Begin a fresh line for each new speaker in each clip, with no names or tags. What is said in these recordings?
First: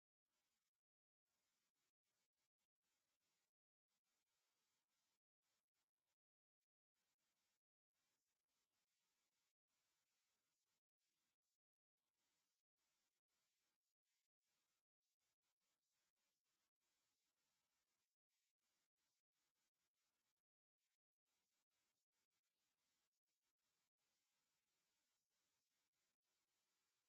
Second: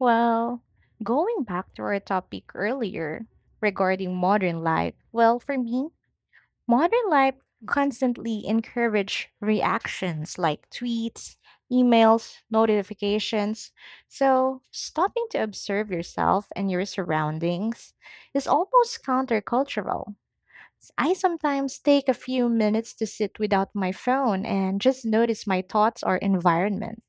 Well, going back to our topic earlier regarding modern life, well, for me, modern life constantly encourage reactions like tweets, emails, notifications. So, stopping to observe yourself and your surroundings is almost countercultural. I sometimes take a few minutes to sit without my phone and just notice my thoughts or environment.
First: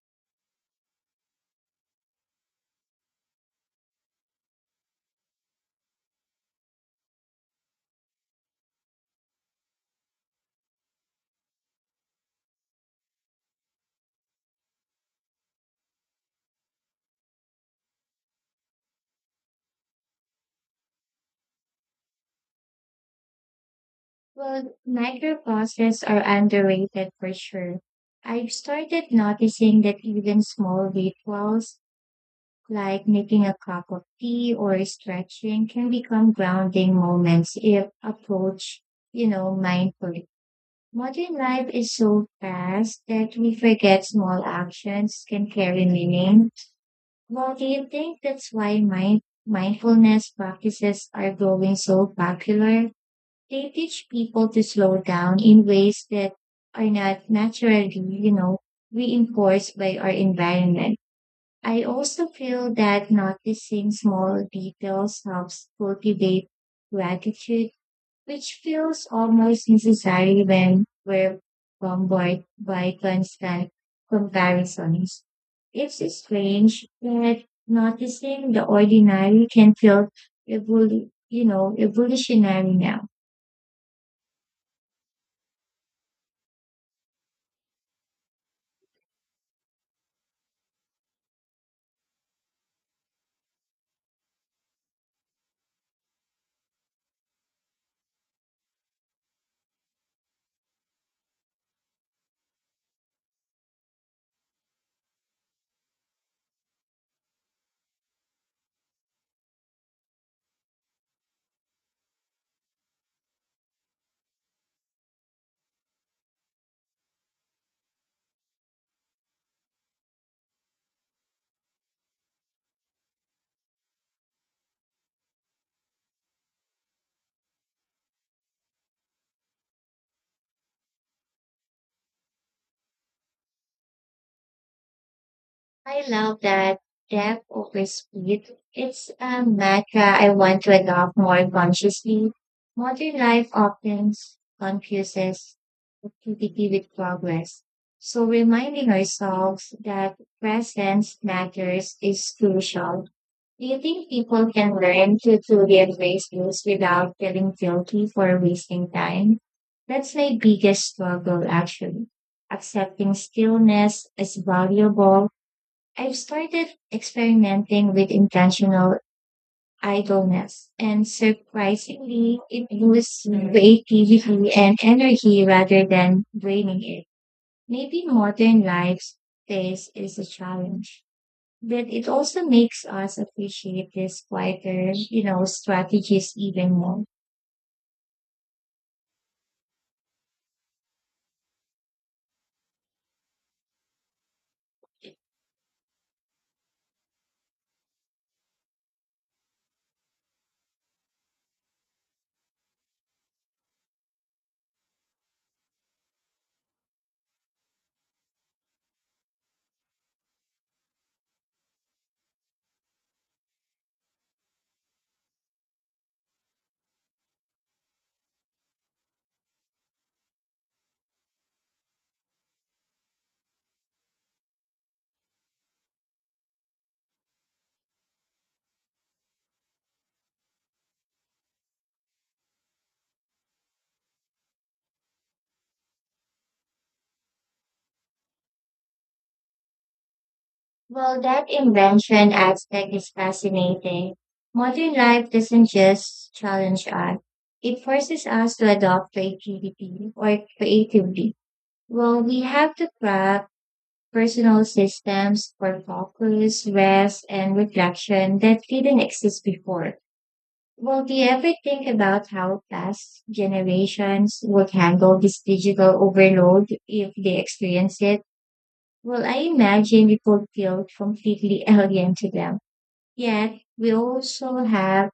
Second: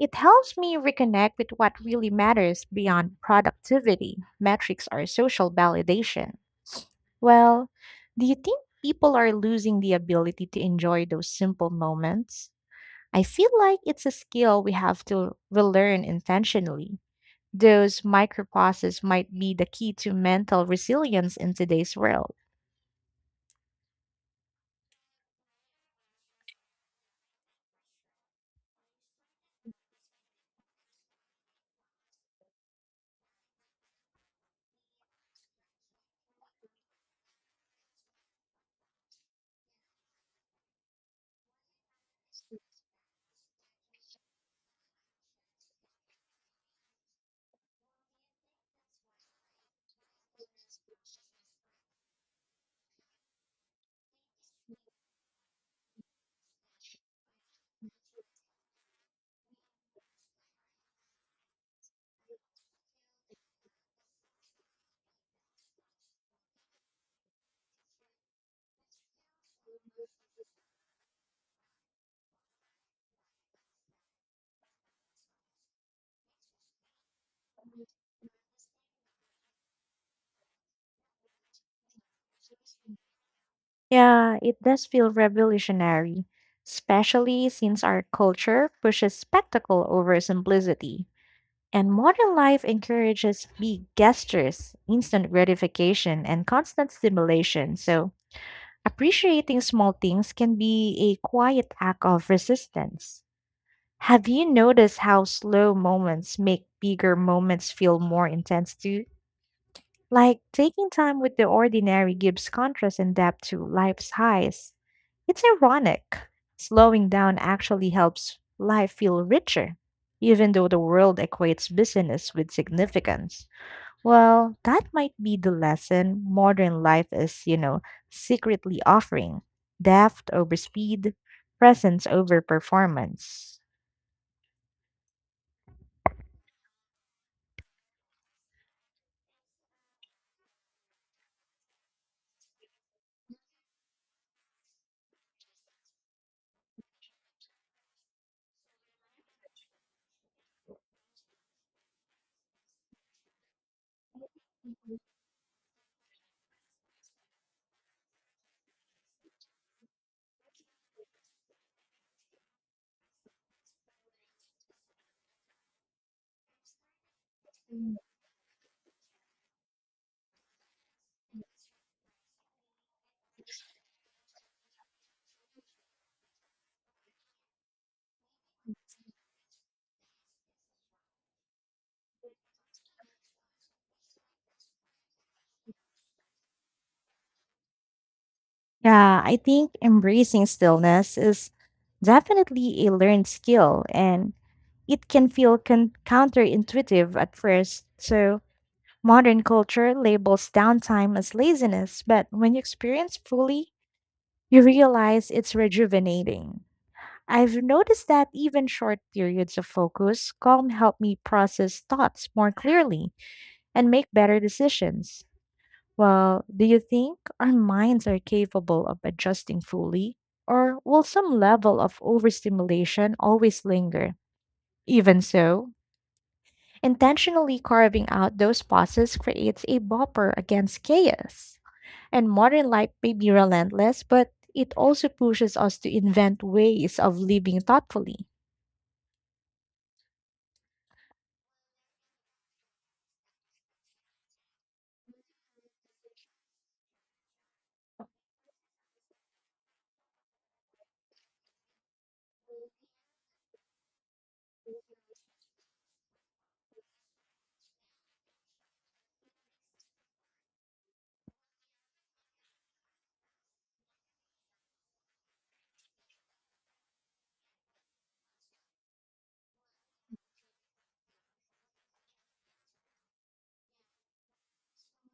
It helps me reconnect with what really matters beyond productivity, metrics, or social validation. Well, do you think people are losing the ability to enjoy those simple moments? I feel like it's a skill we have to relearn intentionally. Those micro pauses might be the key to mental resilience in today's world.
Well, micropauses are underrated for sure. I've started noticing that even small rituals, like making a cup of tea or stretching, can become grounding moments if approached, mindfully. Modern life is so fast that we forget small actions can carry meaning. Well, do you think that's why mindfulness practices are growing so popular? They teach people to slow down in ways that are not naturally, reinforced by our environment. I also feel that noticing small details helps cultivate gratitude, which feels almost necessary when we're bombarded by constant comparisons. It's strange that noticing the ordinary can feel, evolutionary now.
Yeah, it does feel revolutionary, especially since our culture pushes spectacle over simplicity. And modern life encourages big gestures, instant gratification, and constant stimulation. So, appreciating small things can be a quiet act of resistance. Have you noticed how slow moments make bigger moments feel more intense too? Like taking time with the ordinary gives contrast and depth to life's highs. It's ironic. Slowing down actually helps life feel richer, even though the world equates busyness with significance. Well, that might be the lesson modern life is, secretly offering depth over speed, presence over performance.
I love that depth over speed. It's a mantra I want to adopt more consciously. Modern life often confuses activity with progress. So reminding ourselves that presence matters is crucial. Do you think people can learn to truly embrace this without feeling guilty for wasting time? That's my biggest struggle actually. Accepting stillness is valuable. I've started experimenting with intentional idleness, and surprisingly, it boosts creativity and energy rather than draining it. Maybe modern life's pace is a challenge, but it also makes us appreciate these quieter, strategies even more.
Yeah, I think embracing stillness is definitely a learned skill and it can feel counterintuitive at first. So, modern culture labels downtime as laziness, but when you experience fully, you realize it's rejuvenating. I've noticed that even short periods of focus, calm help me process thoughts more clearly and make better decisions. Well, do you think our minds are capable of adjusting fully? Or will some level of overstimulation always linger? Even so, intentionally carving out those pauses creates a buffer against chaos. And modern life may be relentless, but it also pushes us to invent ways of living thoughtfully.
Well, that invention aspect is fascinating. Modern life doesn't just challenge us, it forces us to adopt creativity or creatively. Well, we have to craft personal systems for focus, rest, and reflection that didn't exist before. Well, do you ever think about how past generations would handle this digital overload if they experience it? Well, I imagine it would feel completely alien to them. Yet we also have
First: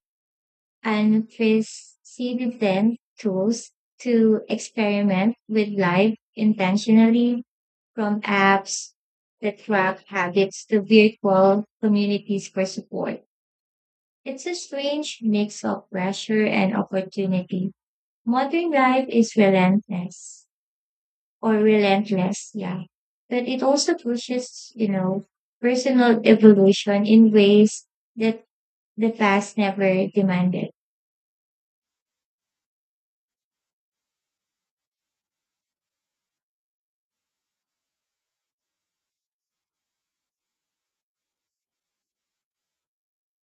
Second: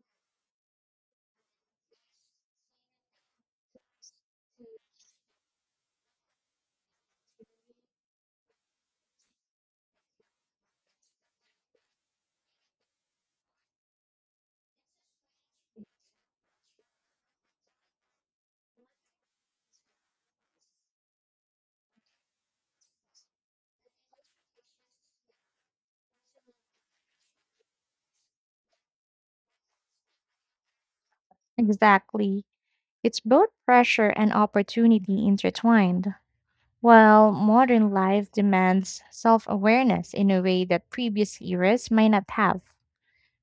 unprecedented tools to experiment with life intentionally, from apps that track habits to virtual communities for support. It's a strange mix of pressure and opportunity. Modern life is relentless, yeah. But it also pushes, personal evolution in ways that the past never demanded.
Exactly. It's both pressure and opportunity intertwined. While modern life demands self awareness in a way that previous eras might not have,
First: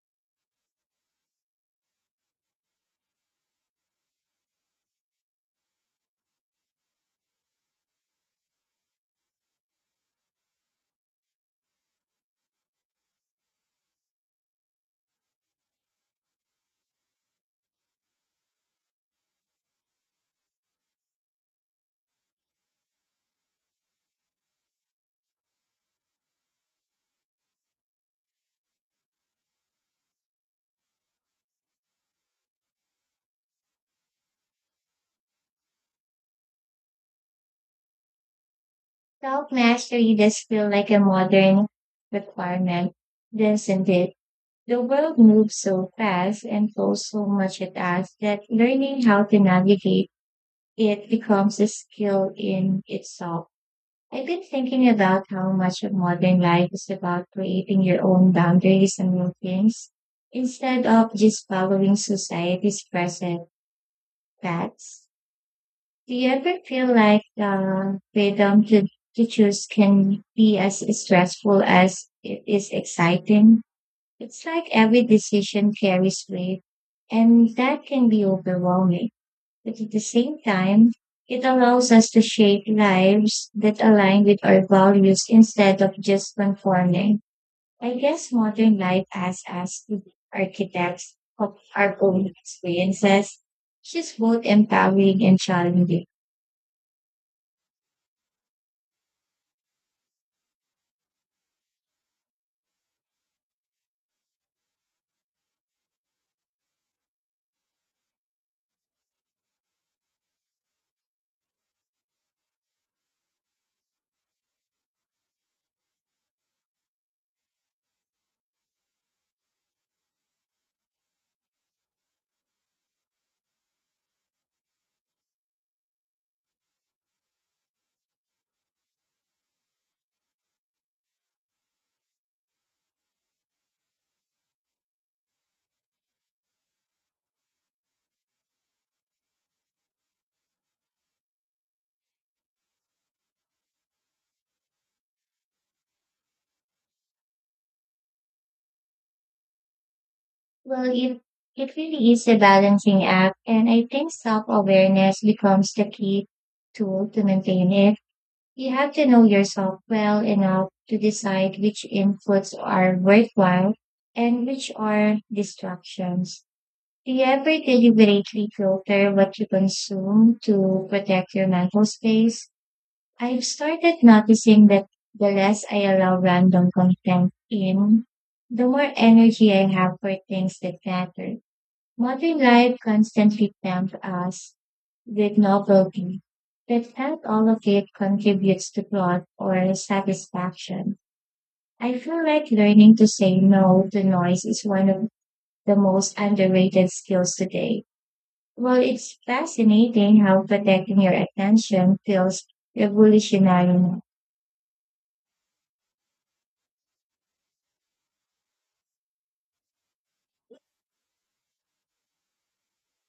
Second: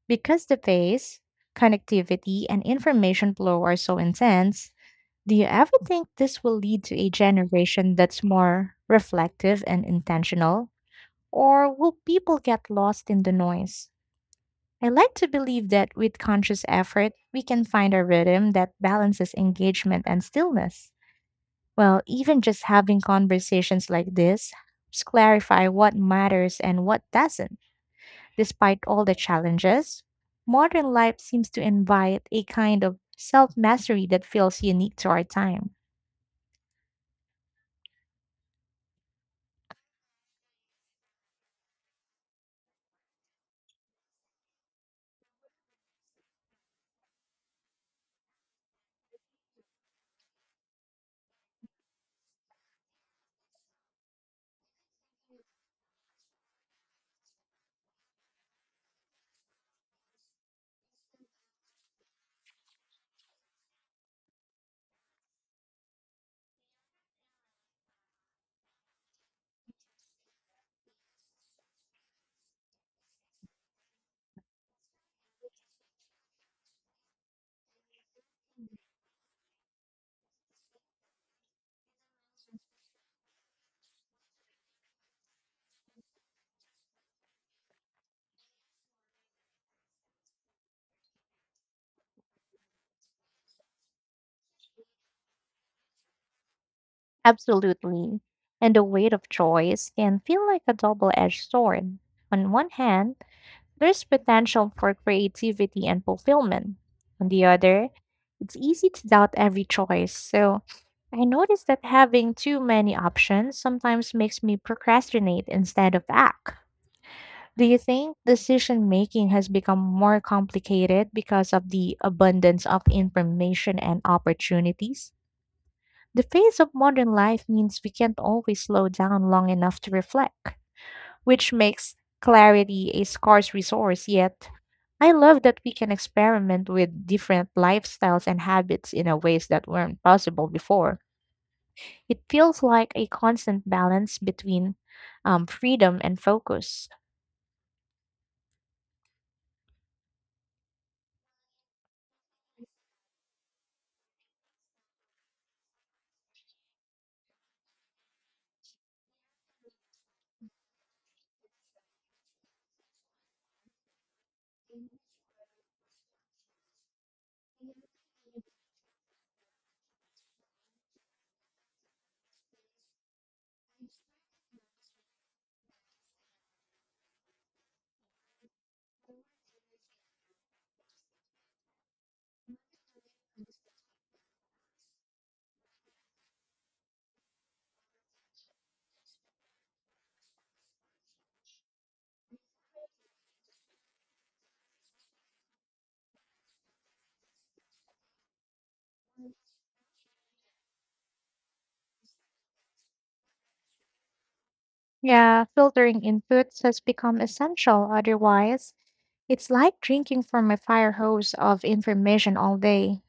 because the pace, connectivity, and information flow are so intense, do you ever think this will lead to a generation that's more reflective and intentional? Or will people get lost in the noise? I like to believe that with conscious effort, we can find a rhythm that balances engagement and stillness. Well, even just having conversations like this helps clarify what matters and what doesn't. Despite all the challenges, modern life seems to invite a kind of self mastery that feels unique to our time.
Self mastery does feel like a modern requirement, doesn't it? The world moves so fast and throws so much at us that learning how to navigate it becomes a skill in itself. I've been thinking about how much of modern life is about creating your own boundaries and routines instead of just following society's present paths. Do you ever feel like the freedom to choose can be as stressful as it is exciting? It's like every decision carries weight, and that can be overwhelming. But at the same time, it allows us to shape lives that align with our values instead of just conforming. I guess modern life asks us to be architects of our own experiences, which is both empowering and challenging.
Absolutely. And the weight of choice can feel like a double edged sword. On one hand, there's potential for creativity and fulfillment. On the other, it's easy to doubt every choice. So I noticed that having too many options sometimes makes me procrastinate instead of act. Do you think decision making has become more complicated because of the abundance of information and opportunities? The pace of modern life means we can't always slow down long enough to reflect, which makes clarity a scarce resource. Yet, I love that we can experiment with different lifestyles and habits in a ways that weren't possible before. It feels like a constant balance between freedom and focus.
Well, it really is a balancing act, and I think self awareness becomes the key tool to maintain it. You have to know yourself well enough to decide which inputs are worthwhile and which are distractions. Do you ever deliberately filter what you consume to protect your mental space? I've started noticing that the less I allow random content in, the more energy I have for things that matter. Modern life constantly tempts us with novelty, but not all of it contributes to plot or satisfaction. I feel like learning to say no to noise is one of the most underrated skills today. Well, it's fascinating how protecting your attention feels revolutionary now.
Yeah, filtering inputs has become essential. Otherwise, it's like drinking from a fire hose of information all day.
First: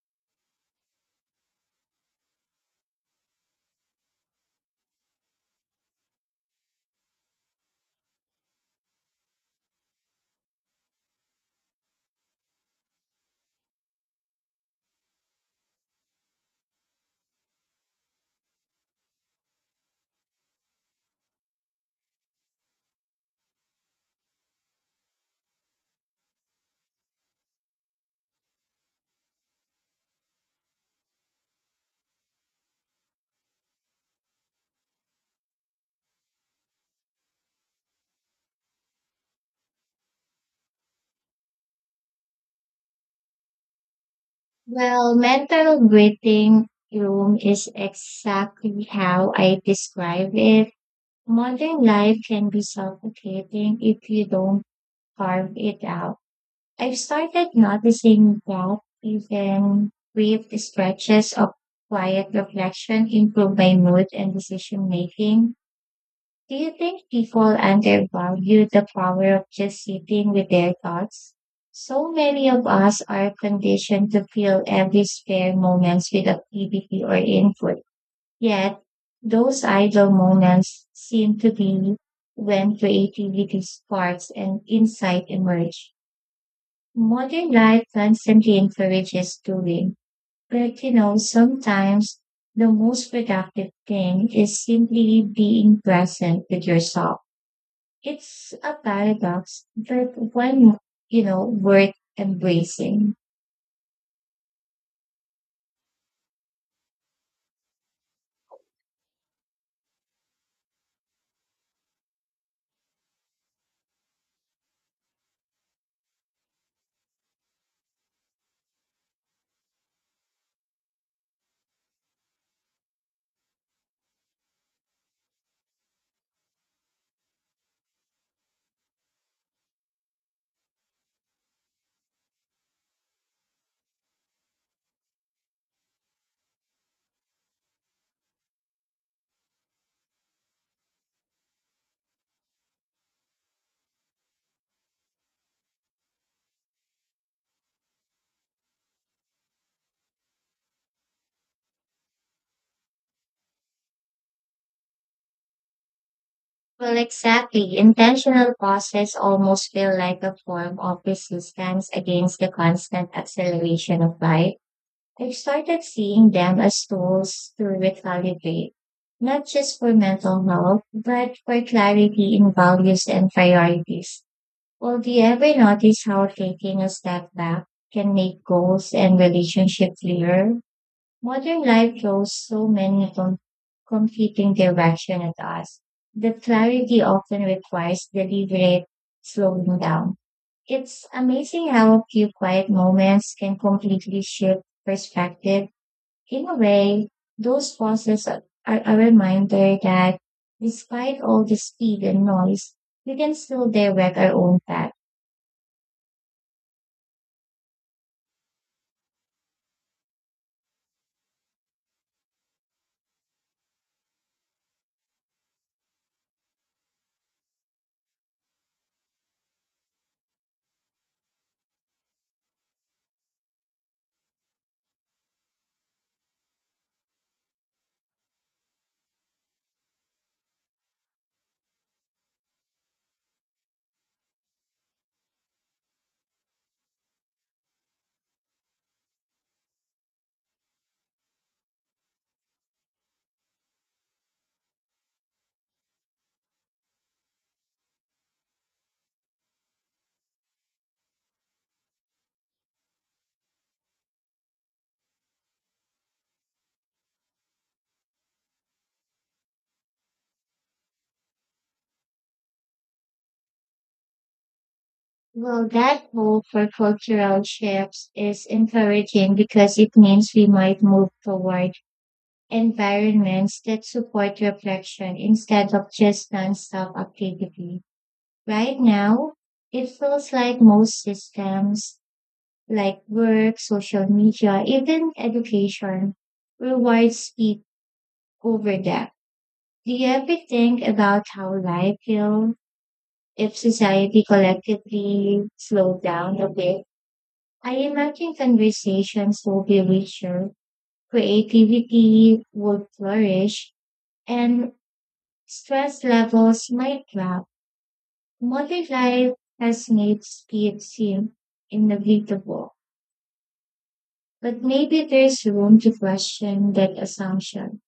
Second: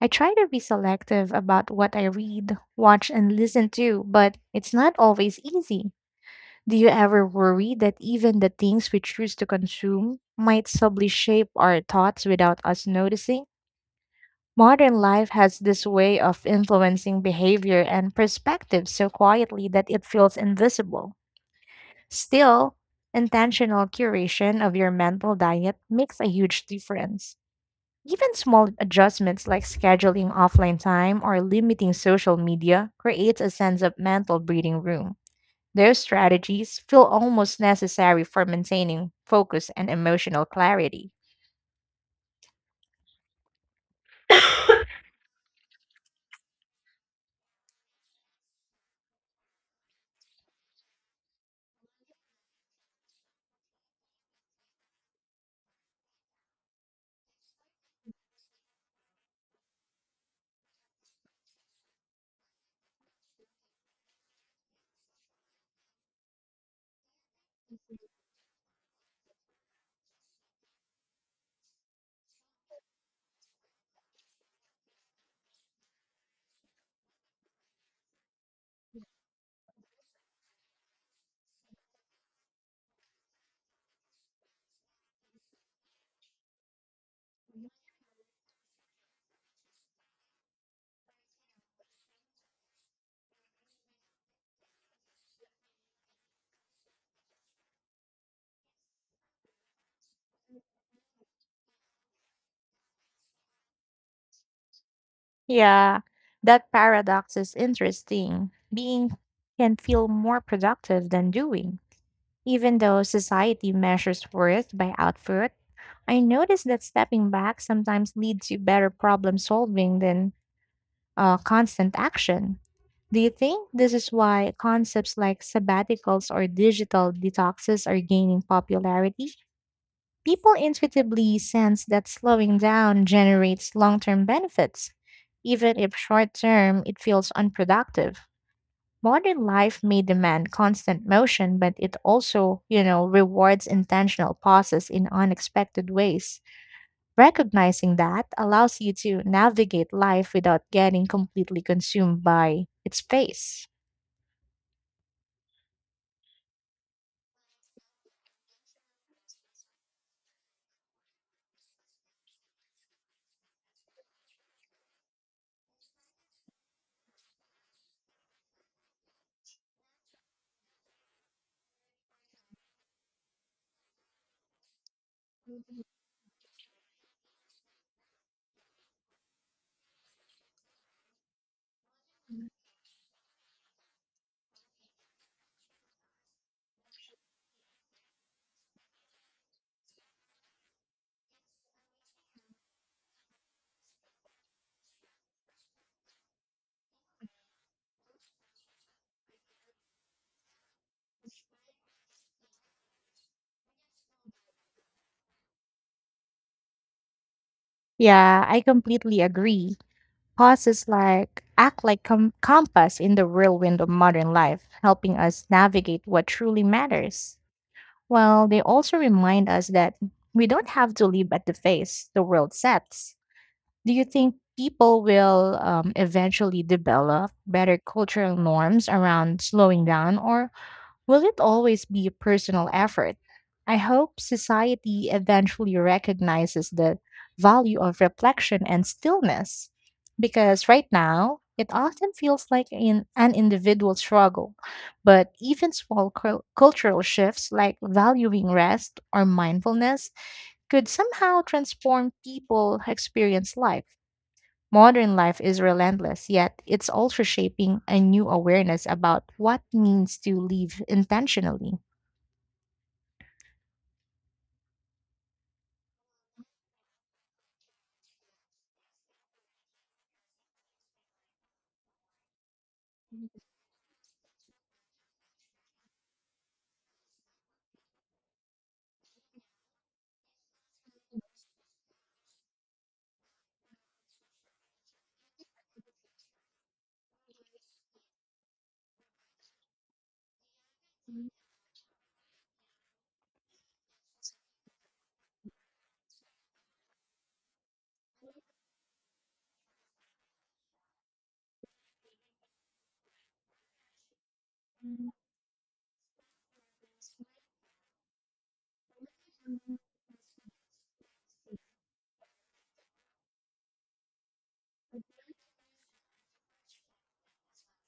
I try to be selective about what I read, watch, and listen to, but it's not always easy. Do you ever worry that even the things we choose to consume might subtly shape our thoughts without us noticing? Modern life has this way of influencing behavior and perspective so quietly that it feels invisible. Still, intentional curation of your mental diet makes a huge difference. Even small adjustments like scheduling offline time or limiting social media creates a sense of mental breathing room. Those strategies feel almost necessary for maintaining focus and emotional clarity.
Well, mental breathing room is exactly how I describe it. Modern life can be suffocating if you don't carve it out. I've started noticing that even brief stretches of quiet reflection improve my mood and decision making. Do you think people undervalue the power of just sitting with their thoughts? So many of us are conditioned to fill every spare moment with activity or input. Yet, those idle moments seem to be when creativity sparks and insight emerge. Modern life constantly encourages doing, but sometimes the most productive thing is simply being present with yourself. It's a paradox, but one, worth embracing.
Yeah, that paradox is interesting. Being can feel more productive than doing. Even though society measures worth by output, I notice that stepping back sometimes leads to better problem solving than constant action. Do you think this is why concepts like sabbaticals or digital detoxes are gaining popularity? People intuitively sense that slowing down generates long term benefits. Even if short term, it feels unproductive. Modern life may demand constant motion, but it also, rewards intentional pauses in unexpected ways. Recognizing that allows you to navigate life without getting completely consumed by its pace.
Well, exactly. Intentional pauses almost feel like a form of resistance against the constant acceleration of life. I've started seeing them as tools to recalibrate, not just for mental health, but for clarity in values and priorities. Well, do you ever notice how taking a step back can make goals and relationships clearer? Modern life throws so many competing directions at us that clarity often requires deliberate slowing down. It's amazing how a few quiet moments can completely shift perspective. In a way, those pauses are a reminder that despite all the speed and noise, we can still direct our own path.
Yeah, I completely agree. Pauses like act like compass in the whirlwind of modern life, helping us navigate what truly matters. Well, they also remind us that we don't have to live at the pace the world sets. Do you think people will eventually develop better cultural norms around slowing down, or will it always be a personal effort? I hope society eventually recognizes the value of reflection and stillness because right now it often feels like in an individual struggle. But even small cultural shifts like valuing rest or mindfulness could somehow transform people who experience life. Modern life is relentless, yet it's also shaping a new awareness about what means to live intentionally.
Well, that hope for cultural shifts is encouraging because it means we might move toward environments that support reflection instead of just nonstop activity. Right now, it feels like most systems, like work, social media, even education, reward speed over depth. Do you ever think about how life will if society collectively slowed down a bit? I imagine conversations will be richer, creativity would flourish, and stress levels might drop. Modern life has made speed seem inevitable, but maybe there's room to question that assumption.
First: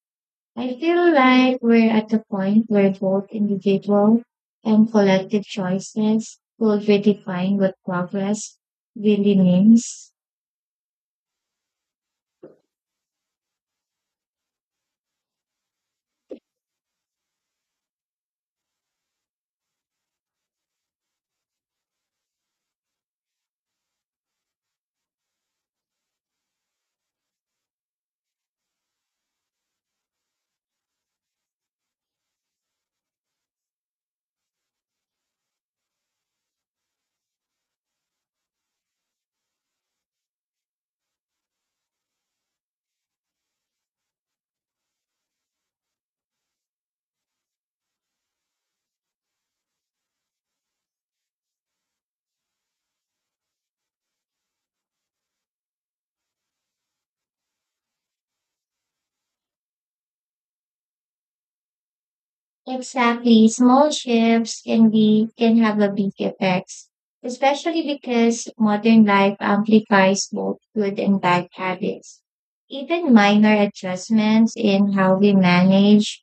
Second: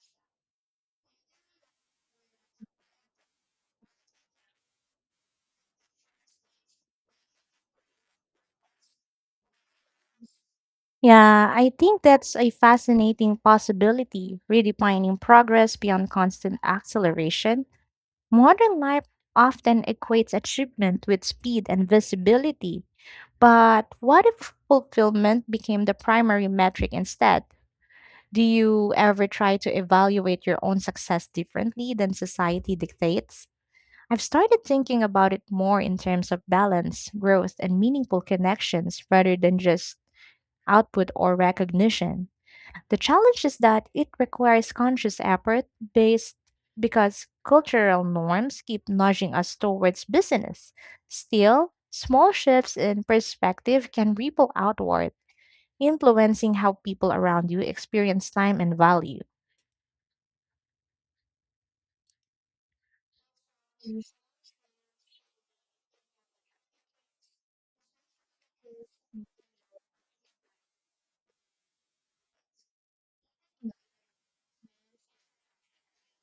I feel like we're at the point where both individual and collective choices will redefine what progress really means.
Yeah, I think that's a fascinating possibility, redefining progress beyond constant acceleration. Modern life often equates achievement with speed and visibility. But what if fulfillment became the primary metric instead? Do you ever try to evaluate your own success differently than society dictates? I've started thinking about it more in terms of balance, growth, and meaningful connections rather than just output or recognition. The challenge is that it requires conscious effort based because cultural norms keep nudging us towards business. Still, small shifts in perspective can ripple outward, influencing how people around you experience time and value.
Exactly. Small shifts can have a big effects, especially because modern life amplifies both good and bad habits. Even minor adjustments in how we manage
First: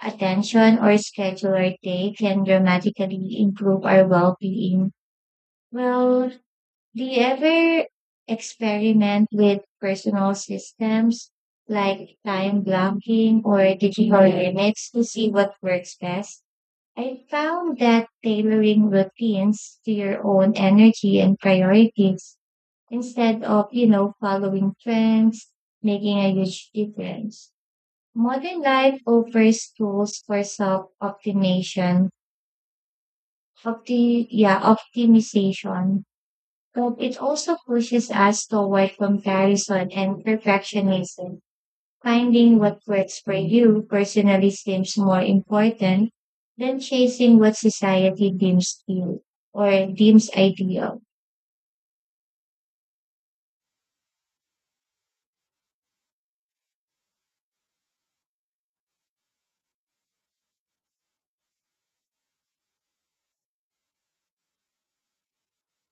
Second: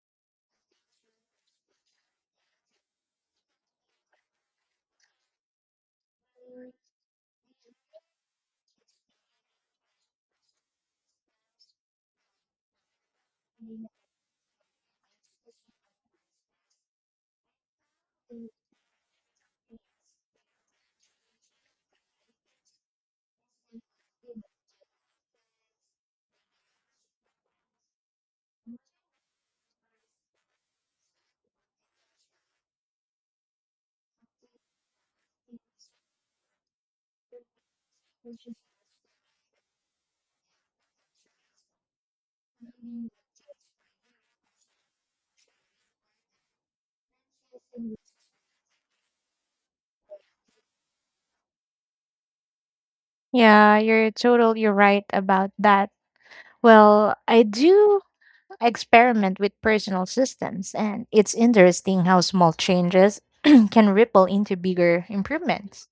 attention or schedule our day can dramatically improve our well-being. Well, do you ever experiment with personal systems like time blocking or digital limits to see what works best? I found that tailoring routines to your own energy and priorities instead of, following trends, making a huge difference. Modern life offers tools for self-optimization, optimization, but it also pushes us toward comparison and perfectionism. Finding what
Mhm.
works for you personally seems more important than chasing what society deems cute or deems ideal.
Yeah, you're totally right about that. Well, I experiment with personal systems, and it's interesting how small changes can ripple into bigger improvements.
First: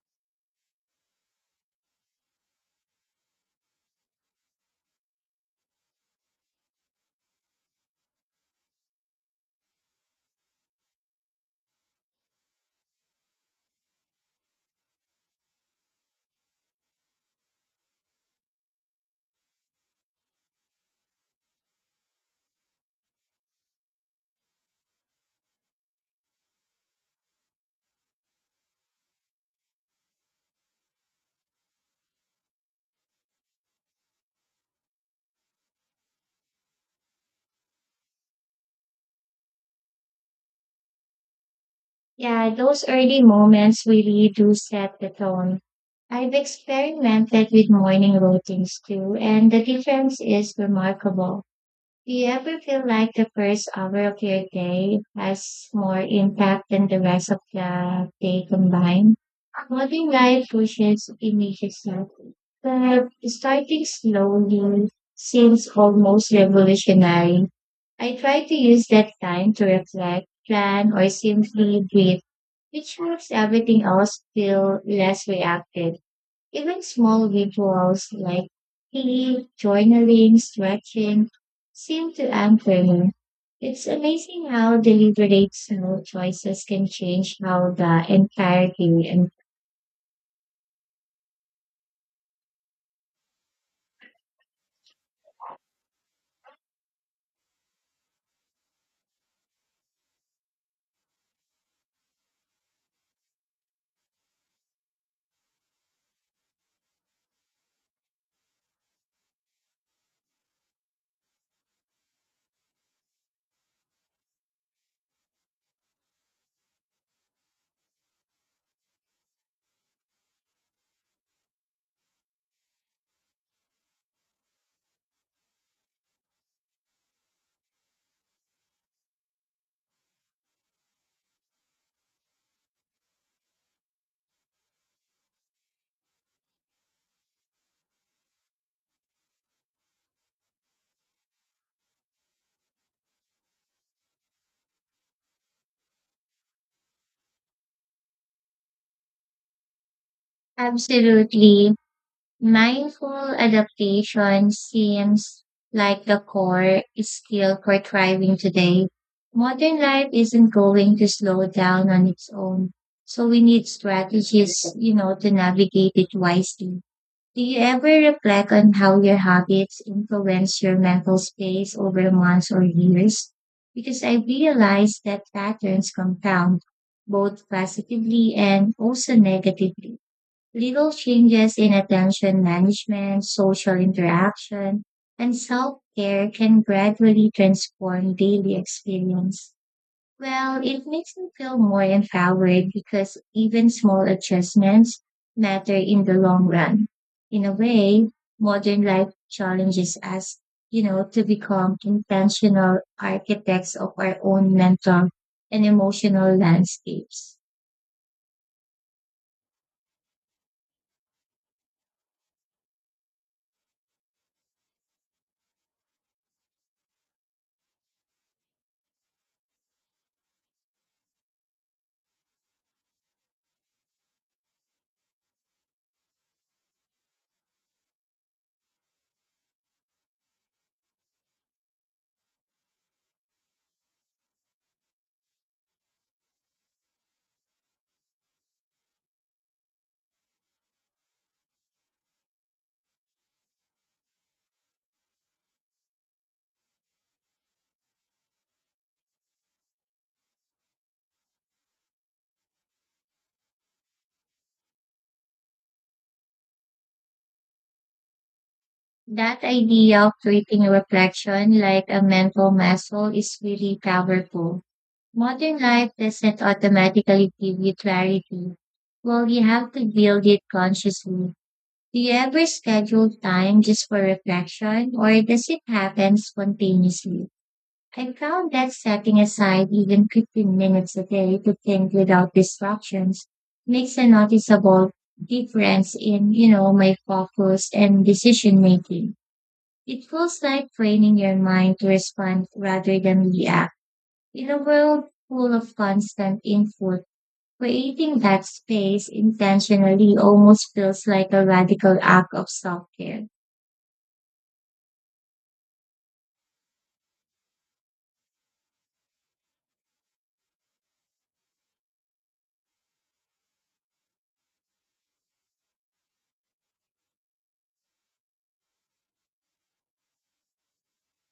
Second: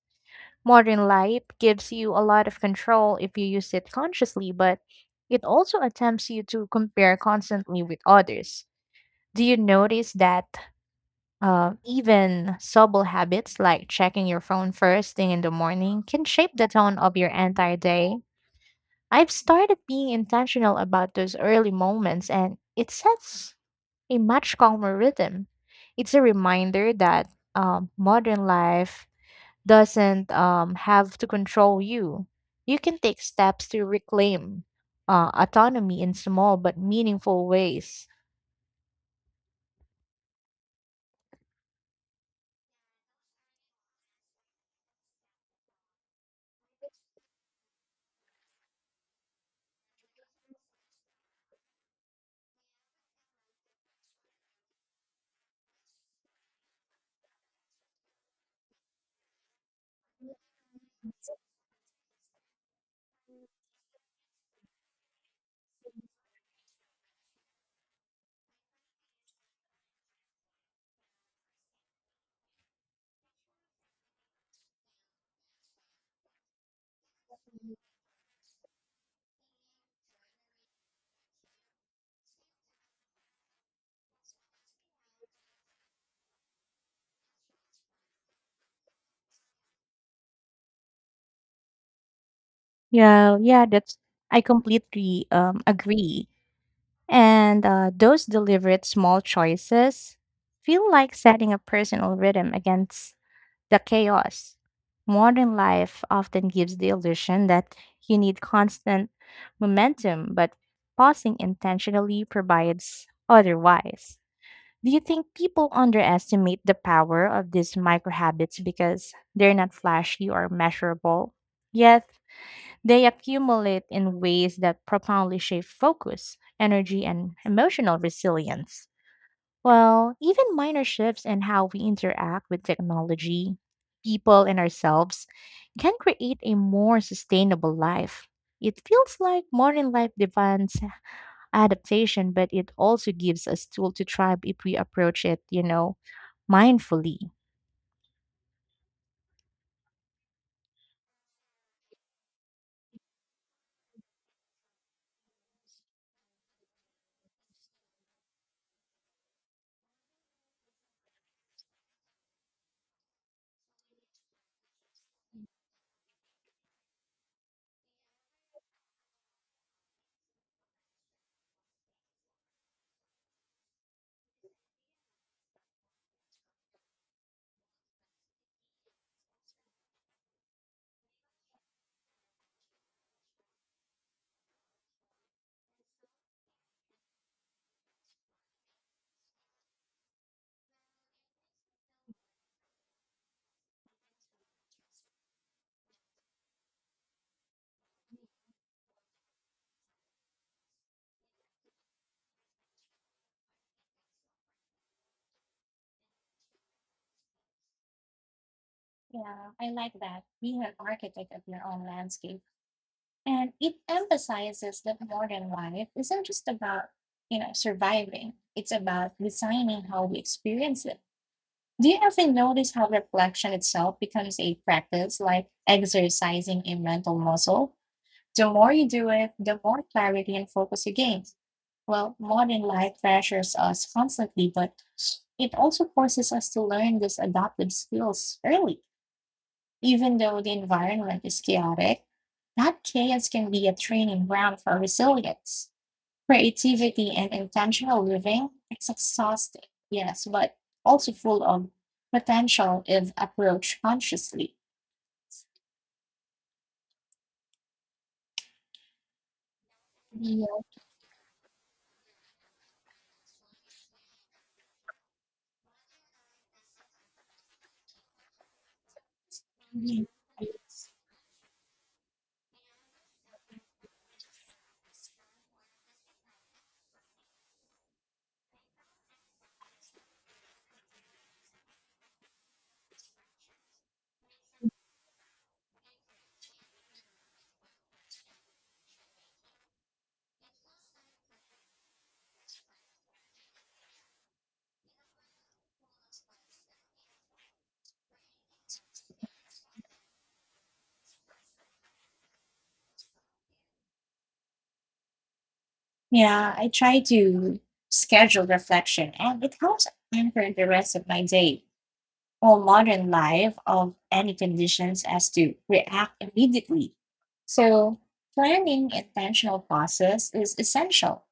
Modern life gives you a lot of control if you use it consciously, but it also attempts you to compare constantly with others. Do you notice that even subtle habits like checking your phone first thing in the morning can shape the tone of your entire day? I've started being intentional about those early moments, and it sets a much calmer rhythm. It's a reminder that modern life doesn't have to control you. You can take steps to reclaim autonomy in small but meaningful ways.
Yeah, those early moments really do set the tone. I've experimented with morning routines too, and the difference is remarkable. Do you ever feel like the first hour of your day has more impact than the rest of the day combined? Modern life pushes images up, but starting slowly seems almost revolutionary. I try to use that time to reflect, plan, or simply breathe, which makes everything else feel less reactive. Even small rituals like tea, journaling, stretching seem to anchor her. It's amazing how deliberate small choices can change how the entire day and.
Yeah, yeah, that's I completely agree. And those deliberate small choices feel like setting a personal rhythm against the chaos. Modern life often gives the illusion that you need constant momentum, but pausing intentionally provides otherwise. Do you think people underestimate the power of these micro habits because they're not flashy or measurable? Yet, they accumulate in ways that profoundly shape focus, energy, and emotional resilience. Well, even minor shifts in how we interact with technology, people, and ourselves can create a more sustainable life. It feels like modern life demands adaptation, but it also gives us tools to thrive if we approach it, mindfully.
Absolutely mindful adaptation seems like the core skill for thriving today. Modern life isn't going to slow down on its own, so we need strategies, to navigate it wisely. Do you ever reflect on how your habits influence your mental space over months or years? Because I realize that patterns compound both positively and also negatively. Little changes in attention management, social interaction, and self care can gradually transform daily experience. Well, it makes me feel more empowered because even small adjustments matter in the long run. In a way, modern life challenges us, to become intentional architects of our own mental and emotional landscapes.
Yeah, I like that. Being an architect of your own landscape. And it emphasizes that modern life isn't just about, surviving. It's about designing how we experience it. Do you ever notice how reflection itself becomes a practice, like exercising a mental muscle? The more you do it, the more clarity and focus you gain. Well, modern life pressures us constantly, but it also forces us to learn these adaptive skills early. Even though the environment is chaotic, that chaos can be a training ground for resilience. Creativity and intentional living, it's exhausting, yes, but also full of potential if approached consciously.
That idea of
Yeah.
treating reflection like a mental muscle is really powerful. Modern life doesn't automatically give you clarity. Well, you have to build it consciously. Do you ever schedule time just for reflection, or does it happen spontaneously? I found that setting aside even 15 minutes a day to think without distractions makes a noticeable difference in, my focus and decision making. It feels like training your mind to respond rather than react. In a world full of constant input, creating that space intentionally almost feels like a radical act of self-care.
Yeah, I try to schedule reflection and it helps anchor the rest of my day or modern life of any conditions as to react immediately. So planning intentional process is essential.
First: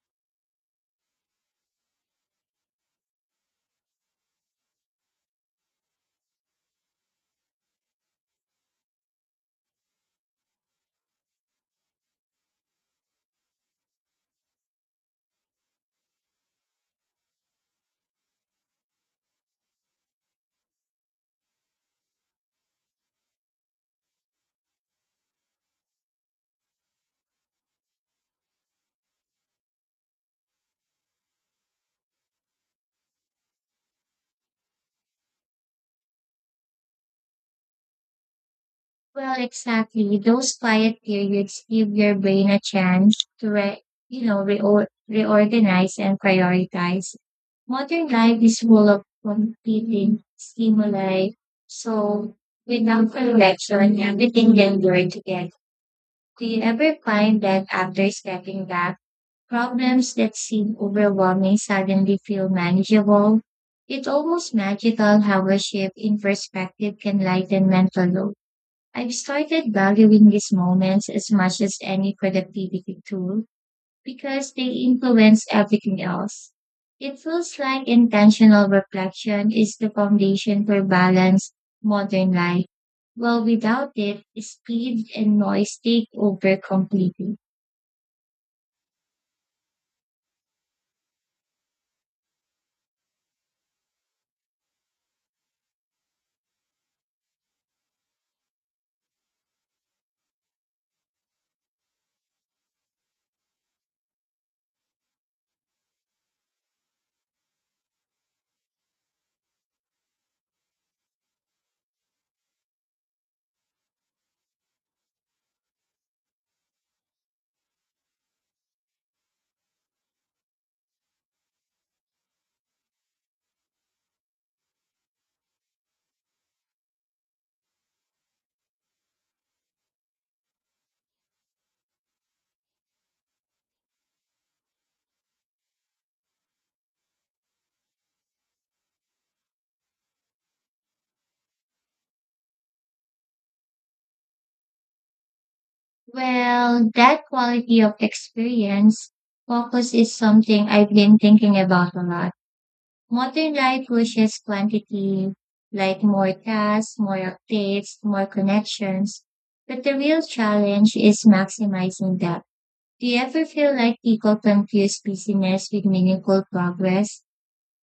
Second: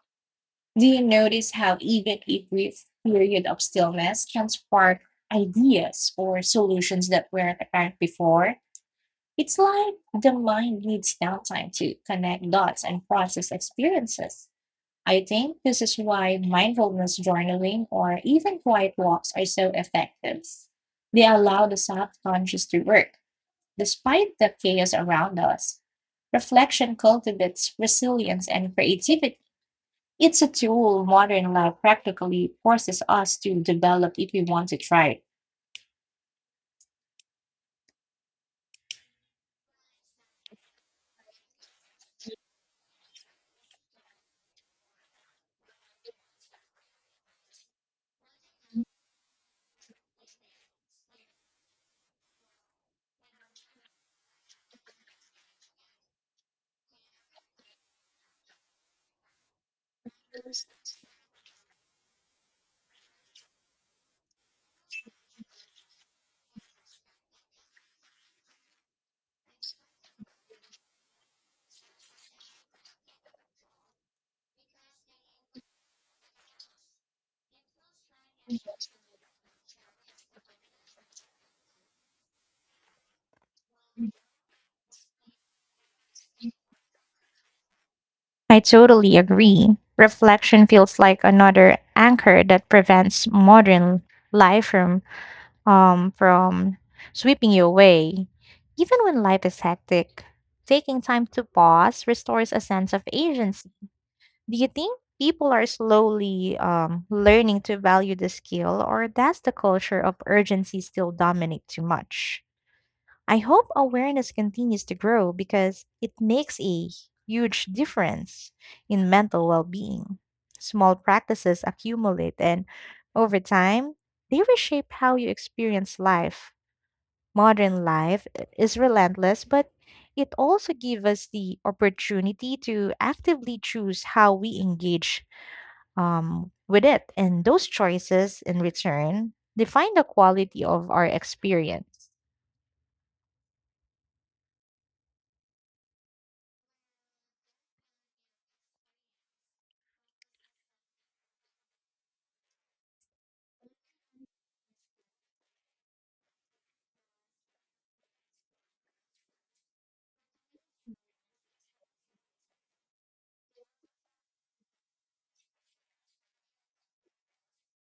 Do you notice how even a brief period of stillness can spark ideas or solutions that weren't apparent before? It's like the mind needs downtime to connect dots and process experiences. I think this is why mindfulness journaling or even quiet walks are so effective. They allow the subconscious to work despite the chaos around us. Reflection cultivates resilience and creativity it's a tool modern life practically forces us to develop if we want it right.
Well, exactly. Those quiet periods give your brain a chance to re, you know, reor- reorganize and prioritize. Modern life is full of competing stimuli, so without correction, everything can blur together. Do you ever find that after stepping back, problems that seem overwhelming suddenly feel manageable? It's almost magical how a shift in perspective can lighten mental load. I've started valuing these moments as much as any productivity tool because they influence everything else. It feels like intentional reflection is the foundation for balanced modern life. Well, without it, speed and noise take over completely.
I totally agree. Reflection feels like another anchor that prevents modern life from sweeping you away. Even when life is hectic, taking time to pause restores a sense of agency. Do you think people are slowly learning to value the skill, or does the culture of urgency still dominate too much? I hope awareness continues to grow because it makes a huge difference in mental well being. Small practices accumulate, and over time, they reshape how you experience life. Modern life is relentless, but it also gives us the opportunity to actively choose how we engage with it. And those choices, in return, define the quality of our experience.
Well, that quality of experience focus is something I've been thinking about a lot. Modern life pushes quantity, like more tasks, more updates, more connections. But the real challenge is maximizing that. Do you ever feel like people confuse busyness with meaningful progress?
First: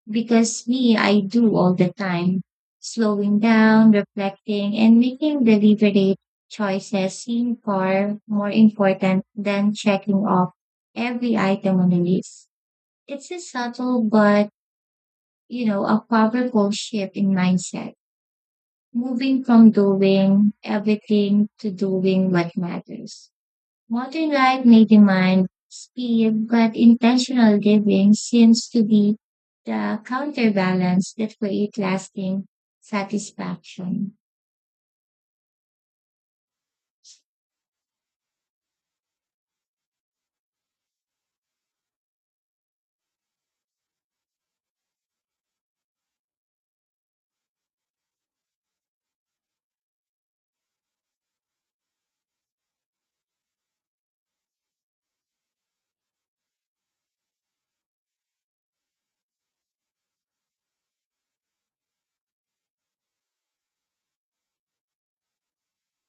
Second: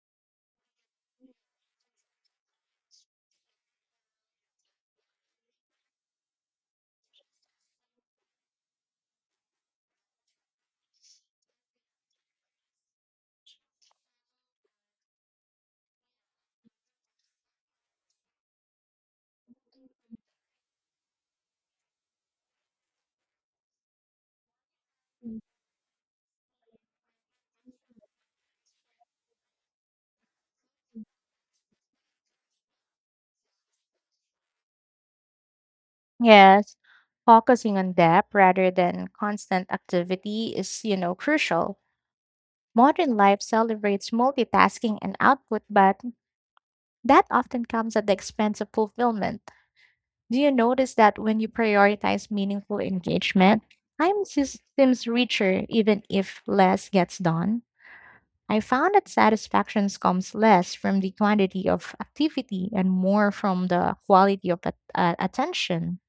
Because me, I do all the time. Slowing down, reflecting, and making deliberate choices seem far more important than checking off every item on the list. It's a subtle but a powerful shift in mindset, moving from doing everything to doing what matters. Modern life may demand speed, but intentional living seems to be the counterbalance that creates lasting satisfaction.
Yes, focusing on depth rather than constant activity is, crucial. Modern life celebrates multitasking and output, but that often comes at the expense of fulfillment. Do you notice that when you prioritize meaningful engagement, time seems richer even if less gets done? I found that satisfaction comes less from the quantity of activity and more from the quality of attention.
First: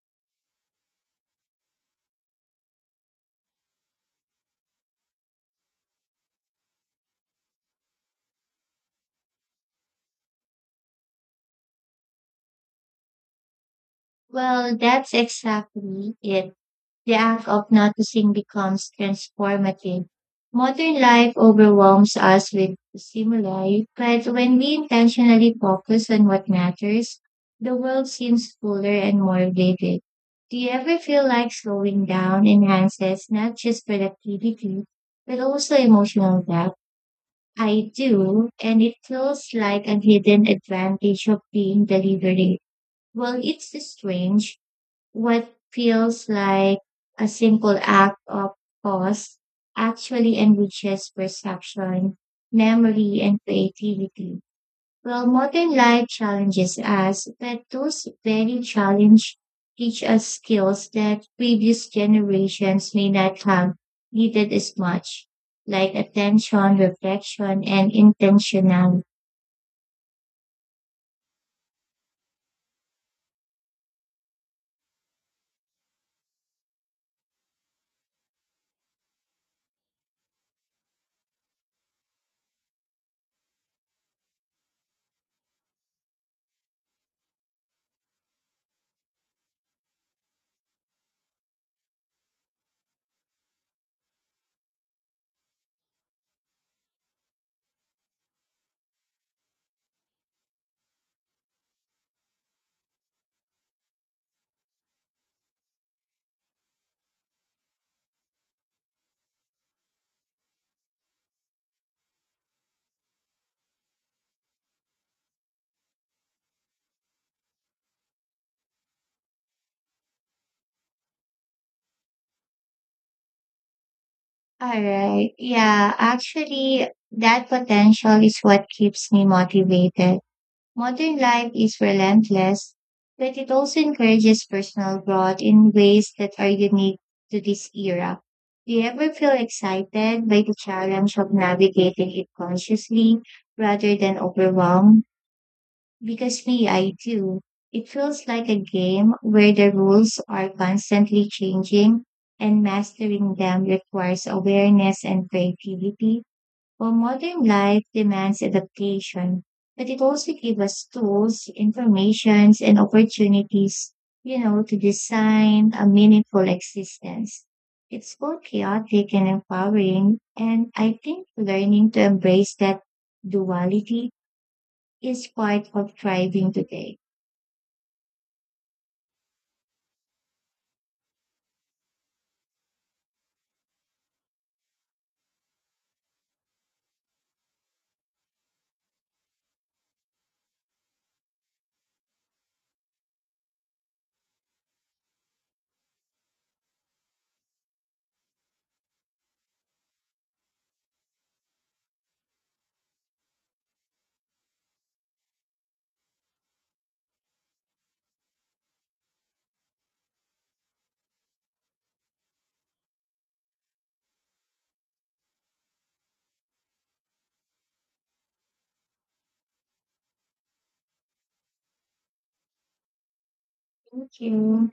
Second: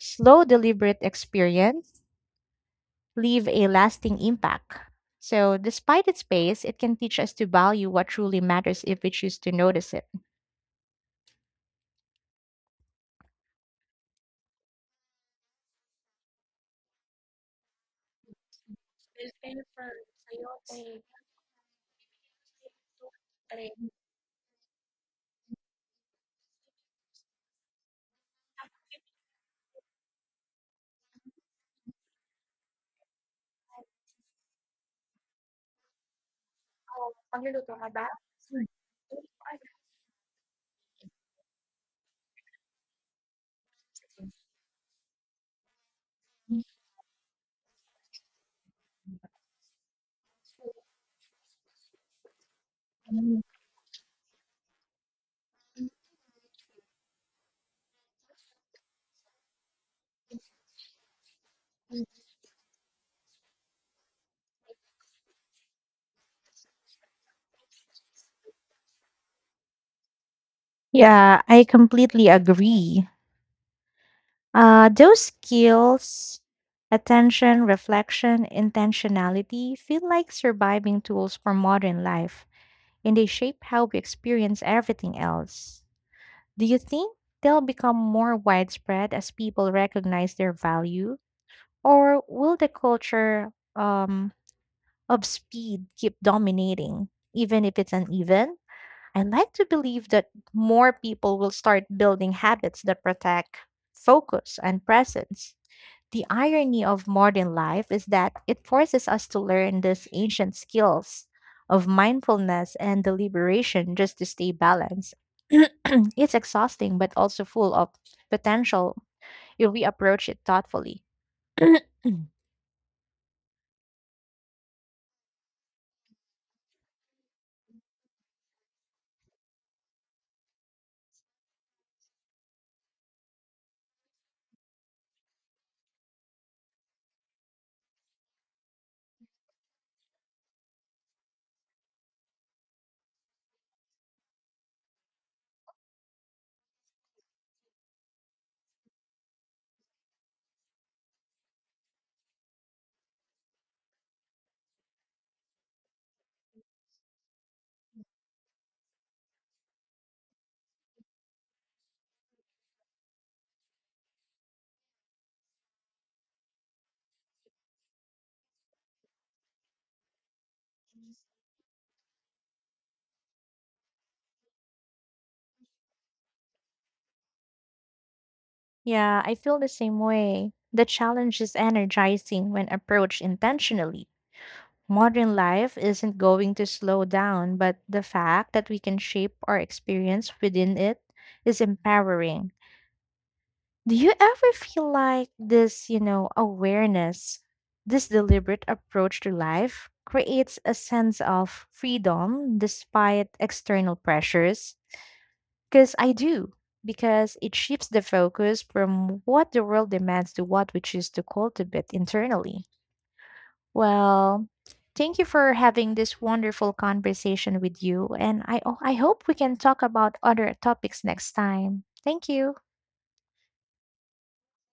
Slow, deliberate experience leave a lasting impact. So, despite its pace, it can teach us to value what truly matters if we choose to notice it.
Well, that's exactly it. The act of noticing becomes transformative. Modern life overwhelms us with stimuli, but when we intentionally focus on what matters, the world seems fuller and more vivid. Do you ever feel like slowing down enhances not just productivity, but also emotional depth? I do, and it feels like a hidden advantage of being deliberate. Well, it's strange what feels like a simple act of pause actually enriches perception, memory, and creativity. Well, modern life challenges us, but those very challenge teach us skills that previous generations may not have needed as much, like attention, reflection, and intentionality.
Yeah, I completely agree. Those skills, attention, reflection, intentionality, feel like surviving tools for modern life, and they shape how we experience everything else. Do you think they'll become more widespread as people recognize their value, or will the culture of speed keep dominating, even if it's uneven? I like to believe that more people will start building habits that protect focus and presence. The irony of modern life is that it forces us to learn these ancient skills of mindfulness and deliberation just to stay balanced. It's exhausting, but also full of potential if we approach it thoughtfully.
All right. Yeah, actually, that potential is what keeps me motivated. Modern life is relentless, but it also encourages personal growth in ways that are unique to this era. Do you ever feel excited by the challenge of navigating it consciously rather than overwhelmed? Because me, I do. It feels like a game where the rules are constantly changing and mastering them requires awareness and creativity. Well, modern life demands adaptation, but it also gives us tools, informations, and opportunities, to design a meaningful existence. It's both chaotic and empowering, and I think learning to embrace that duality is part of thriving today.
Yeah, I feel the same way. The challenge is energizing when approached intentionally. Modern life isn't going to slow down, but the fact that we can shape our experience within it is empowering. Do you ever feel like this, awareness, this deliberate approach to life creates a sense of freedom despite external pressures? Because I do, because it shifts the focus from what the world demands to what we choose to cultivate internally. Well, thank you for having this wonderful conversation with you, and I hope we can talk about other topics next time. Thank you.
Thank you.